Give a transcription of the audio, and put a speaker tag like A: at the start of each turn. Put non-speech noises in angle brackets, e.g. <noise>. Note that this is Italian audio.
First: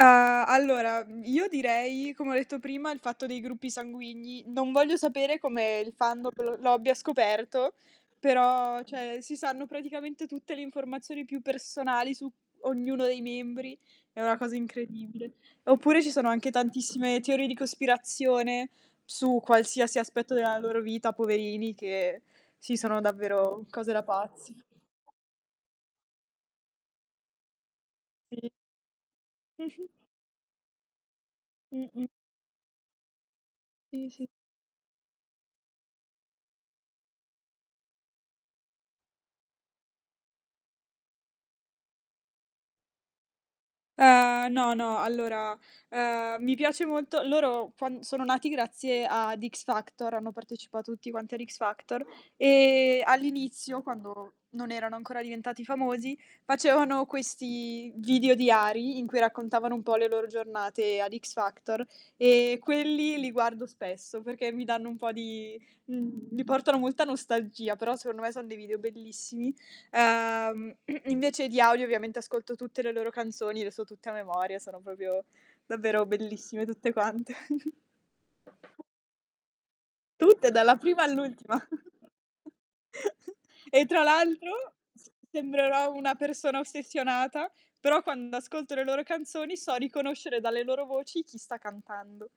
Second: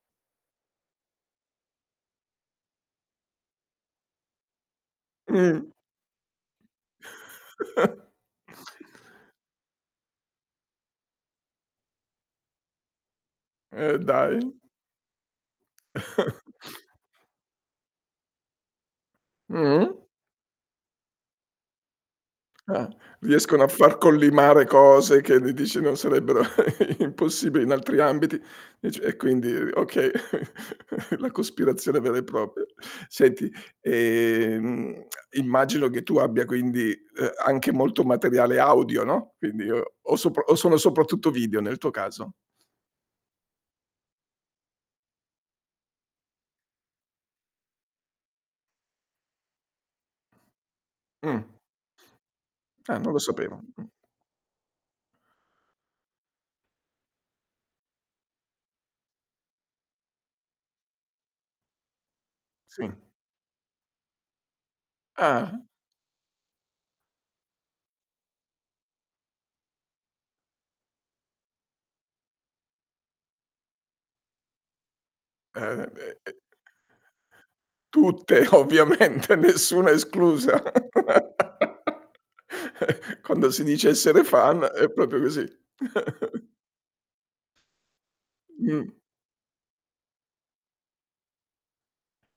A: Uhm, allora, mhmm, io direi, come ho detto prima, il fatto dei gruppi sanguigni, non voglio sapere
B: Mh.
A: come il fan lo lo abbia scoperto,
B: <chuckles>
A: però, cioè, si sanno praticamente tutte le informazioni più personali su ognuno dei membri,
B: Eh,
A: è una
B: dai.
A: cosa incredibile. Oppure ci sono
B: <chuckles>
A: anche tantissime teorie di cospirazione, su qualsiasi
B: Mh-mh.
A: aspetto della loro vita, poverini, che sì,
B: Ah.
A: sono davvero
B: Riescono a
A: cose
B: far
A: da pazzi.
B: collimare cose che mi dici non sarebbero <chuckles> impossibili in altri ambiti,
A: Sì.
B: dici, e quindi
A: Mh-mh.
B: oka <chuckles> la cospirazione
A: Mh-mh.
B: vera e propria. Senti,
A: Sì, sì.
B: ehm, <clicks tongue> immagino che tu abbia quindi, uhm, anche molto materiale audio, no, quindi o o sop o sono soprattutto video nel tuo caso?
A: Uhm, no, no. Allora, uhm, mi piace molto loro quan sono nati grazie ad X-Factor, hanno partecipato tutti quanti ad
B: Mh.
A: X-Factor
B: Ah,
A: e,
B: non lo sapevo.
A: all'inizio,
B: Mh.
A: quando non erano ancora diventati famosi, facevano questi video diari in cui raccontavano un po' le loro giornate ad X-Factor, e
B: Sì.
A: quelli li guardo spesso, perché mi danno un po' di
B: Ah-ah.
A: mhmm, mi portano molta nostalgia. Però, secondo me son dei video bellissimi. Uhm, <clears throat> invece diario ovviamente ascolto tutte le loro canzoni, le so tutte a memoria, sono proprio
B: Eh,
A: davvero
B: beh, e
A: bellissime tutte quante.
B: Tutte.
A: <giggles>
B: Ovviamente, nessuna
A: Tutte,
B: esclusa.
A: dalla prima all'ultima.
B: <laughs>
A: <chuckles>
B: Quando si
A: E
B: dice
A: tra
B: essere fan
A: l'altro,
B: è
A: s
B: proprio così.
A: sembrerò una
B: <chuckles>
A: persona ossessionata, però quando ascolto le
B: Mh.
A: loro canzoni, so riconoscere dalle loro voci chi sta cantando.